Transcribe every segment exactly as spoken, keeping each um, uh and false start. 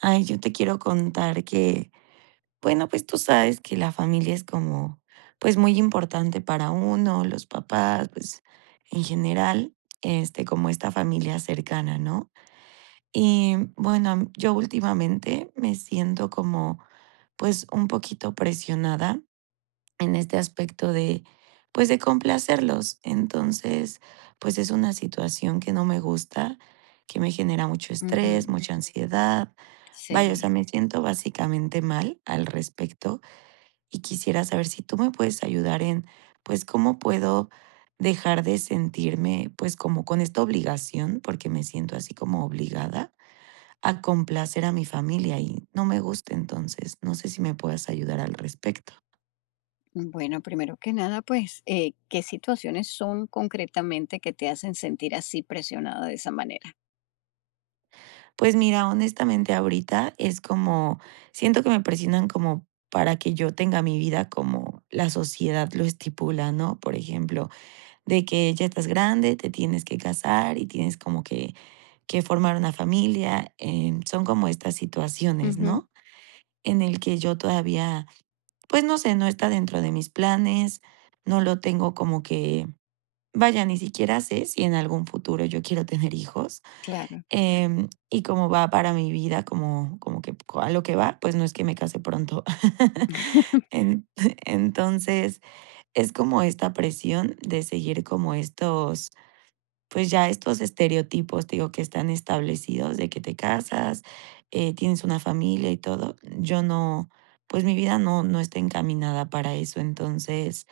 Ay, yo te quiero contar que, bueno, pues tú sabes que la familia es como, pues muy importante para uno, los papás, pues en general, este, como esta familia cercana, ¿no? Y bueno, am- yo últimamente me siento como, pues un poquito presionada en este aspecto de, pues de complacerlos. Entonces, pues es una situación que no me gusta, que me genera mucho estrés, Ujú. mucha ansiedad. Vaya, o sea, Sí. me siento básicamente mal al respecto y quisiera saber si tú me puedes ayudar en, pues, cómo puedo dejar de sentirme, pues, como con esta obligación, porque me siento así como obligada a complacer a mi familia y no me gusta. Entonces, no sé si me puedas ayudar al respecto. Bueno, primero que nada, pues, eh, ¿qué situaciones son concretamente que te hacen sentir así presionada de esa manera? Pues mira, honestamente ahorita es como, siento que me presionan como para que yo tenga mi vida como la sociedad lo estipula, ¿no? Por ejemplo, de que ya estás grande, te tienes que casar y tienes como que, que formar una familia. Em, son como estas situaciones, Ujú. ¿no? En el que yo todavía, pues no sé, no está dentro de mis planes, no lo tengo como que, vaya, ni siquiera sé si en algún futuro yo quiero tener hijos. Claro, em, Y como va para mi vida, como, como que a lo que va, pues no es que me case pronto. En- entonces, es como esta presión de seguir como estos pues ya estos estereotipos, te digo, que están establecidos de que te casas, eh, tienes una familia y todo, yo no, pues mi vida no, no está encaminada para eso. Entonces,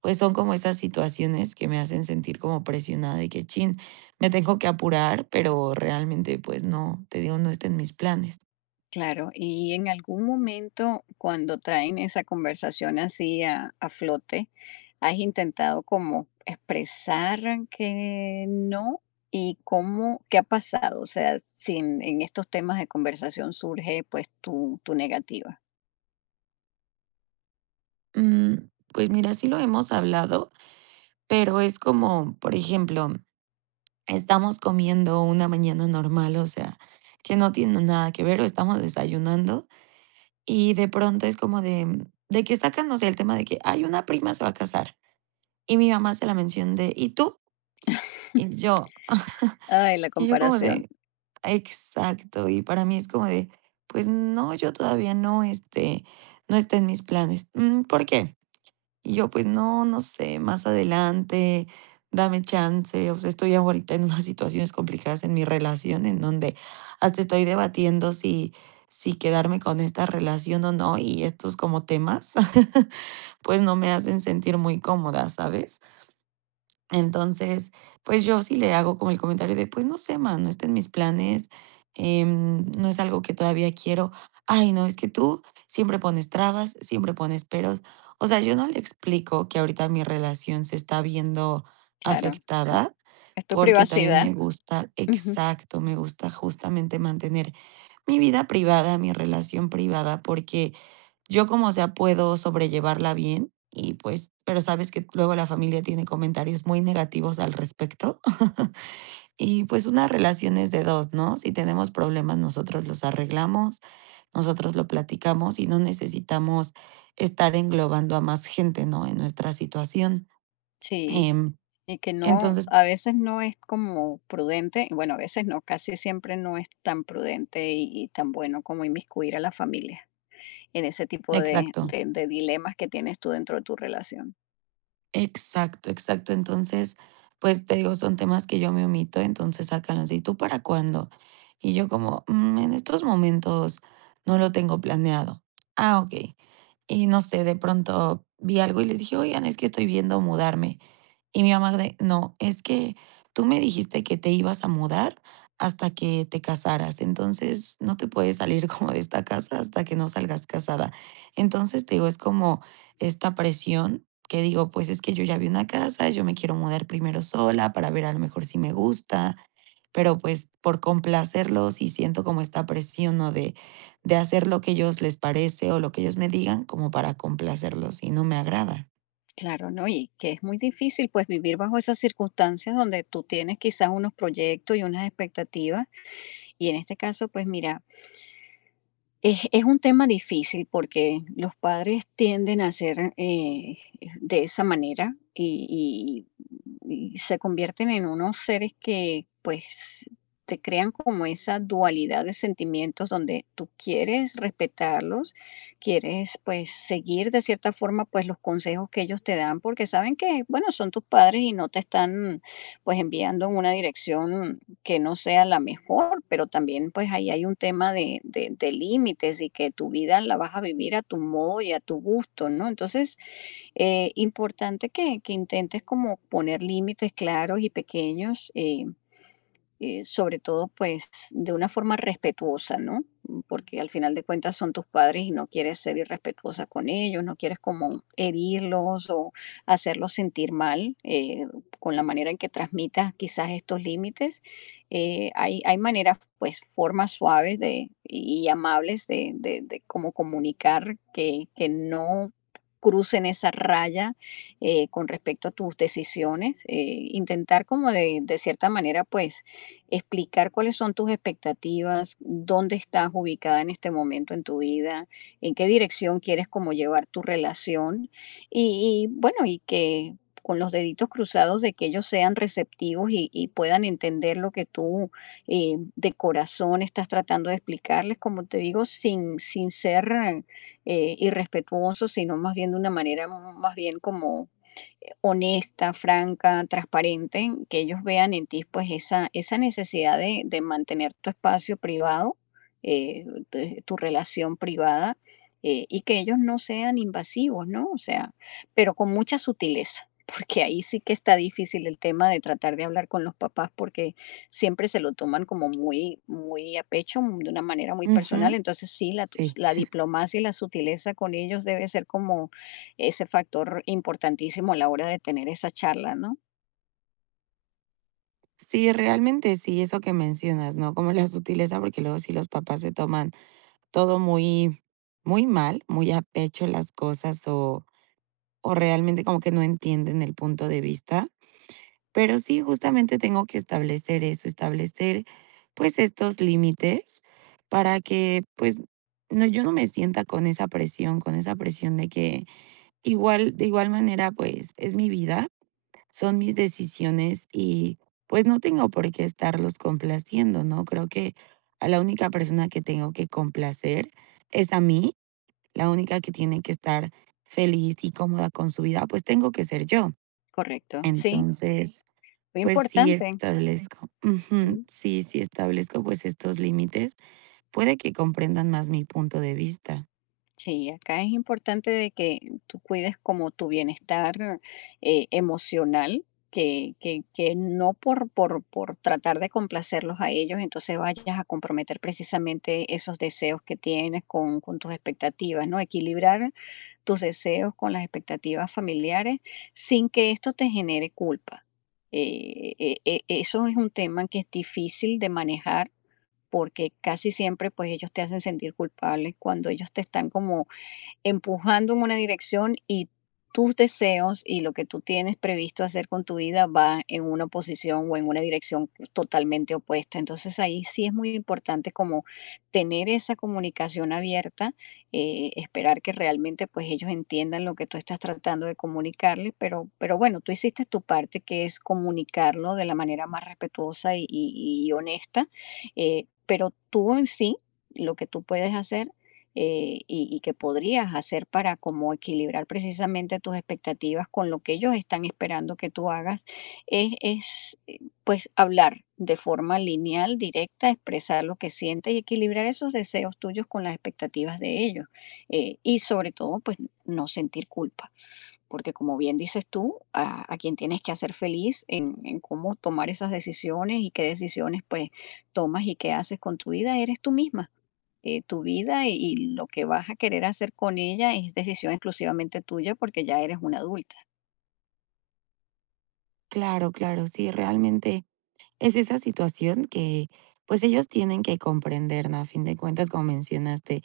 pues son como esas situaciones que me hacen sentir como presionada de que, chin, me tengo que apurar, pero realmente, pues no, te digo, no está en mis planes. claro. Y en algún momento, cuando traen esa conversación así a, a flote, ¿has intentado como expresar que no? ¿Y cómo, qué ha pasado? O sea, si en, en estos temas de conversación surge pues tu, tu negativa. Mm, pues mira, sí lo hemos hablado, pero es como, por ejemplo, estamos comiendo una mañana normal, o sea, que no tiene nada que ver, o estamos desayunando, y de pronto es como de mm, de que sacan, no sé, el tema de que: "hay una prima se va a casar", y mi mamá hace la mención de: "¿Y tú?". Y yo Ay, la y yo como comparación. de: "Exacto", y para mí es como de: "Pues no, yo todavía no, este, no está en mis planes". "Mm, ¿por qué?". Y yo, pues no, no sé, más adelante, dame chance. O sea, estoy ahorita en unas situaciones complicadas en mi relación, en donde hasta estoy debatiendo si, si quedarme con esta relación o no, y estos como temas, pues no me hacen sentir muy cómoda, ¿sabes? Entonces, pues, yo sí le hago como el comentario de: "Pues, no sé, man, no está en mis planes, em, no es algo que todavía quiero". "Ay, no, es que tú siempre pones trabas, siempre pones peros". O sea, yo no le explico que ahorita mi relación se está viendo Claro. afectada, Es tu porque también privacidad. me gusta Ujú. exacto, me gusta justamente mantener mi vida privada, mi relación privada, porque yo como sea puedo sobrellevarla bien y, pues, pero sabes que luego la familia tiene comentarios muy negativos al respecto. Y, pues, una relación es de dos, ¿no? Si tenemos problemas, nosotros los arreglamos, nosotros lo platicamos y no necesitamos estar englobando a más gente, ¿no?, en nuestra situación. Sí, Em, y que no, entonces a veces no es como prudente, y bueno, a veces no, casi siempre no es tan prudente y, y tan bueno como inmiscuir a la familia en ese tipo de, exacto. de- de dilemas que tienes tú dentro de tu relación. Exacto, exacto. Entonces, pues, te digo, son temas que yo me omito, entonces sácalos. ¿Y tú para cuándo? Y yo como, mm, en estos momentos no lo tengo planeado. Ah, okey. Y no sé, de pronto vi algo y les dije: "Oigan, es que estoy viendo mudarme". Y mi mamá de, no, es que tú me dijiste que te ibas a mudar hasta que te casaras, entonces no te puedes salir como de esta casa hasta que no salgas casada. Entonces, te digo, es como esta presión que digo, pues es que yo ya vi una casa, yo me quiero mudar primero sola para ver a lo mejor si me gusta, pero pues por complacerlos y siento como esta presión, ¿no? De, de hacer lo que ellos les parece o lo que ellos me digan como para complacerlos y no me agrada. Claro, ¿no? Y que es muy difícil pues vivir bajo esas circunstancias donde tú tienes quizás unos proyectos y unas expectativas y en este caso pues mira, Es, es un tema difícil porque los padres tienden a ser eh, de esa manera y, y- y se convierten en unos seres que pues te crean como esa dualidad de sentimientos donde tú quieres respetarlos, quieres pues seguir de cierta forma pues los consejos que ellos te dan porque saben que bueno son tus padres y no te están pues enviando en una dirección que no sea la mejor, pero también pues ahí hay un tema de, de- de límites y que tu vida la vas a vivir a tu modo y a tu gusto, ¿no? Entonces, eh, importante que, que intentes como poner límites claros y pequeños. eh, eh, sobre todo pues de una forma respetuosa, ¿no? Mm, porque al final de cuentas son tus padres y no quieres ser irrespetuosa con ellos, no quieres como herirlos o hacerlos sentir mal eh, con la manera en que transmitas quizás estos límites. Eh, hay, hay maneras, pues formas suaves de, y y amables de, de, de cómo comunicar que, que no crucen esa raya eh, con respecto a tus decisiones, eh, intentar como de, de cierta manera pues explicar cuáles son tus expectativas, dónde estás ubicada en este momento en tu vida, en qué dirección quieres como llevar tu relación y, y, bueno, y que con los deditos cruzados de que ellos sean receptivos y, y puedan entender lo que tú eh, de corazón estás tratando de explicarles, como te digo, sin, sin ser eh, irrespetuoso, sino más bien de una manera más bien como honesta, franca, transparente, que ellos vean en ti pues esa, esa necesidad de, de mantener tu espacio privado, eh, de- tu relación privada, eh, y que ellos no sean invasivos, ¿no? O sea, pero con mucha sutileza, porque ahí sí que está difícil el tema de tratar de hablar con los papás porque siempre se lo toman como muy, muy a pecho, de una manera muy personal, Ujú. entonces sí, la, tus- Sí. la diplomacia y la sutileza con ellos debe ser como ese factor importantísimo a la hora de tener esa charla, ¿no? Sí, realmente sí, eso que mencionas, ¿no? Como la sutileza, porque luego sí los papás se toman todo muy, muy mal, muy a pecho las cosas o, o realmente como que no entienden el punto de vista. Pero sí, justamente tengo que establecer eso, establecer pues estos límites para que pues no, yo no me sienta con esa presión, con esa presión de que igual, de igual manera pues es mi vida, son mis decisiones y, pues, no tengo por qué estarlos complaciendo, ¿no? Creo que a la única persona que tengo que complacer es a mí, la única que tiene que estar feliz y cómoda con su vida, pues, tengo que ser yo. Correcto, sí, Entonces, muy pues, sí importante. establezco, ujú, Sí, sí, sí establezco, pues, estos límites, puede que comprendan más mi punto de vista. sí, acá es importante de que tú cuides como tu bienestar eh, emocional, que, que, que no por, por, por tratar de complacerlos a ellos, entonces vayas a comprometer precisamente esos deseos que tienes con, con tus expectativas, ¿no? Equilibrar tus deseos con las expectativas familiares sin que esto te genere culpa. Eh, e- e- eso es un tema que es difícil de manejar porque casi siempre pues ellos te hacen sentir culpable cuando ellos te están como empujando en una dirección y tus deseos y lo que tú tienes previsto hacer con tu vida va en una posición o en una dirección totalmente opuesta. Entonces ahí sí es muy importante como tener esa comunicación abierta, eh, esperar que realmente pues ellos entiendan lo que tú estás tratando de comunicarles, pero, pero bueno, tú hiciste tu parte que es comunicarlo de la manera más respetuosa y, y- y honesta, eh, pero tú en sí, lo que tú puedes hacer eh, y, y que podrías hacer para como equilibrar precisamente tus expectativas con lo que ellos están esperando que tú hagas, es, es eh, pues hablar de forma lineal, directa, expresar lo que sientes y equilibrar esos deseos tuyos con las expectativas de ellos. eh, y sobre todo, pues no sentir culpa, porque como bien dices tú, a, a quien tienes que hacer feliz en, en cómo tomar esas decisiones y qué decisiones pues tomas y qué haces con tu vida, eres tú misma eh, tu vida y, y lo que vas a querer hacer con ella es decisión exclusivamente tuya porque ya eres una adulta. Claro, claro, sí, realmente es esa situación que, pues, ellos tienen que comprender, ¿no? A fin de cuentas, como mencionaste,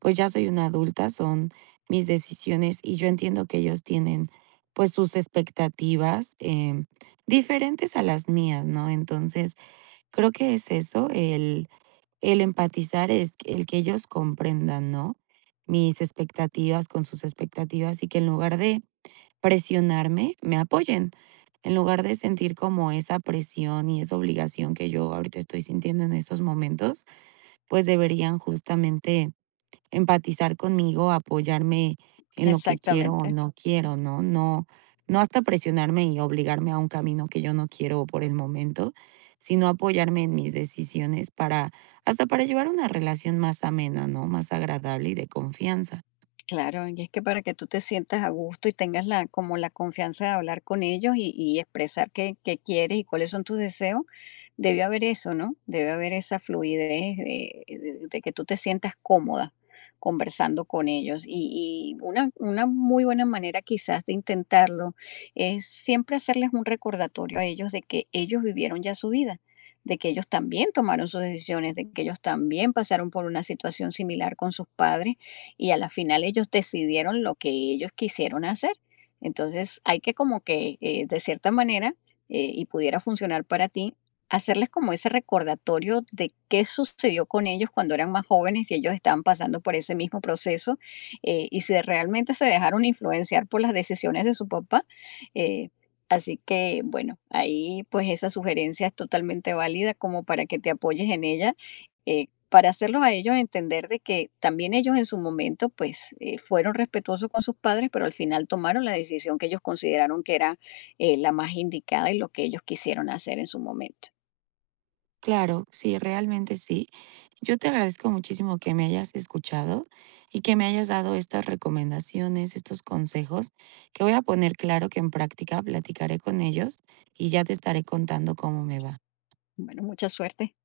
pues ya soy una adulta, son mis decisiones y yo entiendo que ellos tienen, pues, sus expectativas em, diferentes a las mías, ¿no? Entonces, creo que es eso, el, el empatizar es el que ellos comprendan, ¿no? Mis expectativas con sus expectativas y que en lugar de presionarme, me apoyen, en lugar de sentir como esa presión y esa obligación que yo ahorita estoy sintiendo en esos momentos, pues deberían justamente empatizar conmigo, apoyarme en lo que quiero o Exactamente. no quiero, ¿no? No, no hasta presionarme y obligarme a un camino que yo no quiero por el momento, sino apoyarme en mis decisiones para, hasta para llevar una relación más amena, ¿no? Más agradable y de confianza. Claro, y es que para que tú te sientas a gusto y tengas la, como la confianza de hablar con ellos y, y expresar qué, qué quieres y cuáles son tus deseos, debe haber eso, ¿no? Debe haber esa fluidez de, de- de que tú te sientas cómoda conversando con ellos. Y, y una, una muy buena manera quizás de intentarlo es siempre hacerles un recordatorio a ellos de que ellos vivieron ya su vida, de que ellos también tomaron sus decisiones, de que ellos también pasaron por una situación similar con sus padres y a la final ellos decidieron lo que ellos quisieron hacer. Entonces hay que como que eh, de cierta manera, eh, y pudiera funcionar para ti, hacerles como ese recordatorio de qué sucedió con ellos cuando eran más jóvenes y ellos estaban pasando por ese mismo proceso eh, y si realmente se dejaron influenciar por las decisiones de su papá. eh, Así que bueno, ahí pues esa sugerencia es totalmente válida como para que te apoyes en ella. eh, para hacerlos a ellos entender de que también ellos en su momento pues eh, fueron respetuosos con sus padres, pero al final tomaron la decisión que ellos consideraron que era eh, la más indicada y lo que ellos quisieron hacer en su momento. Claro, sí, realmente sí. Yo te agradezco muchísimo que me hayas escuchado y que me hayas dado estas recomendaciones, estos consejos, que voy a poner claro que en práctica, platicaré con ellos y ya te estaré contando cómo me va. Bueno, mucha suerte.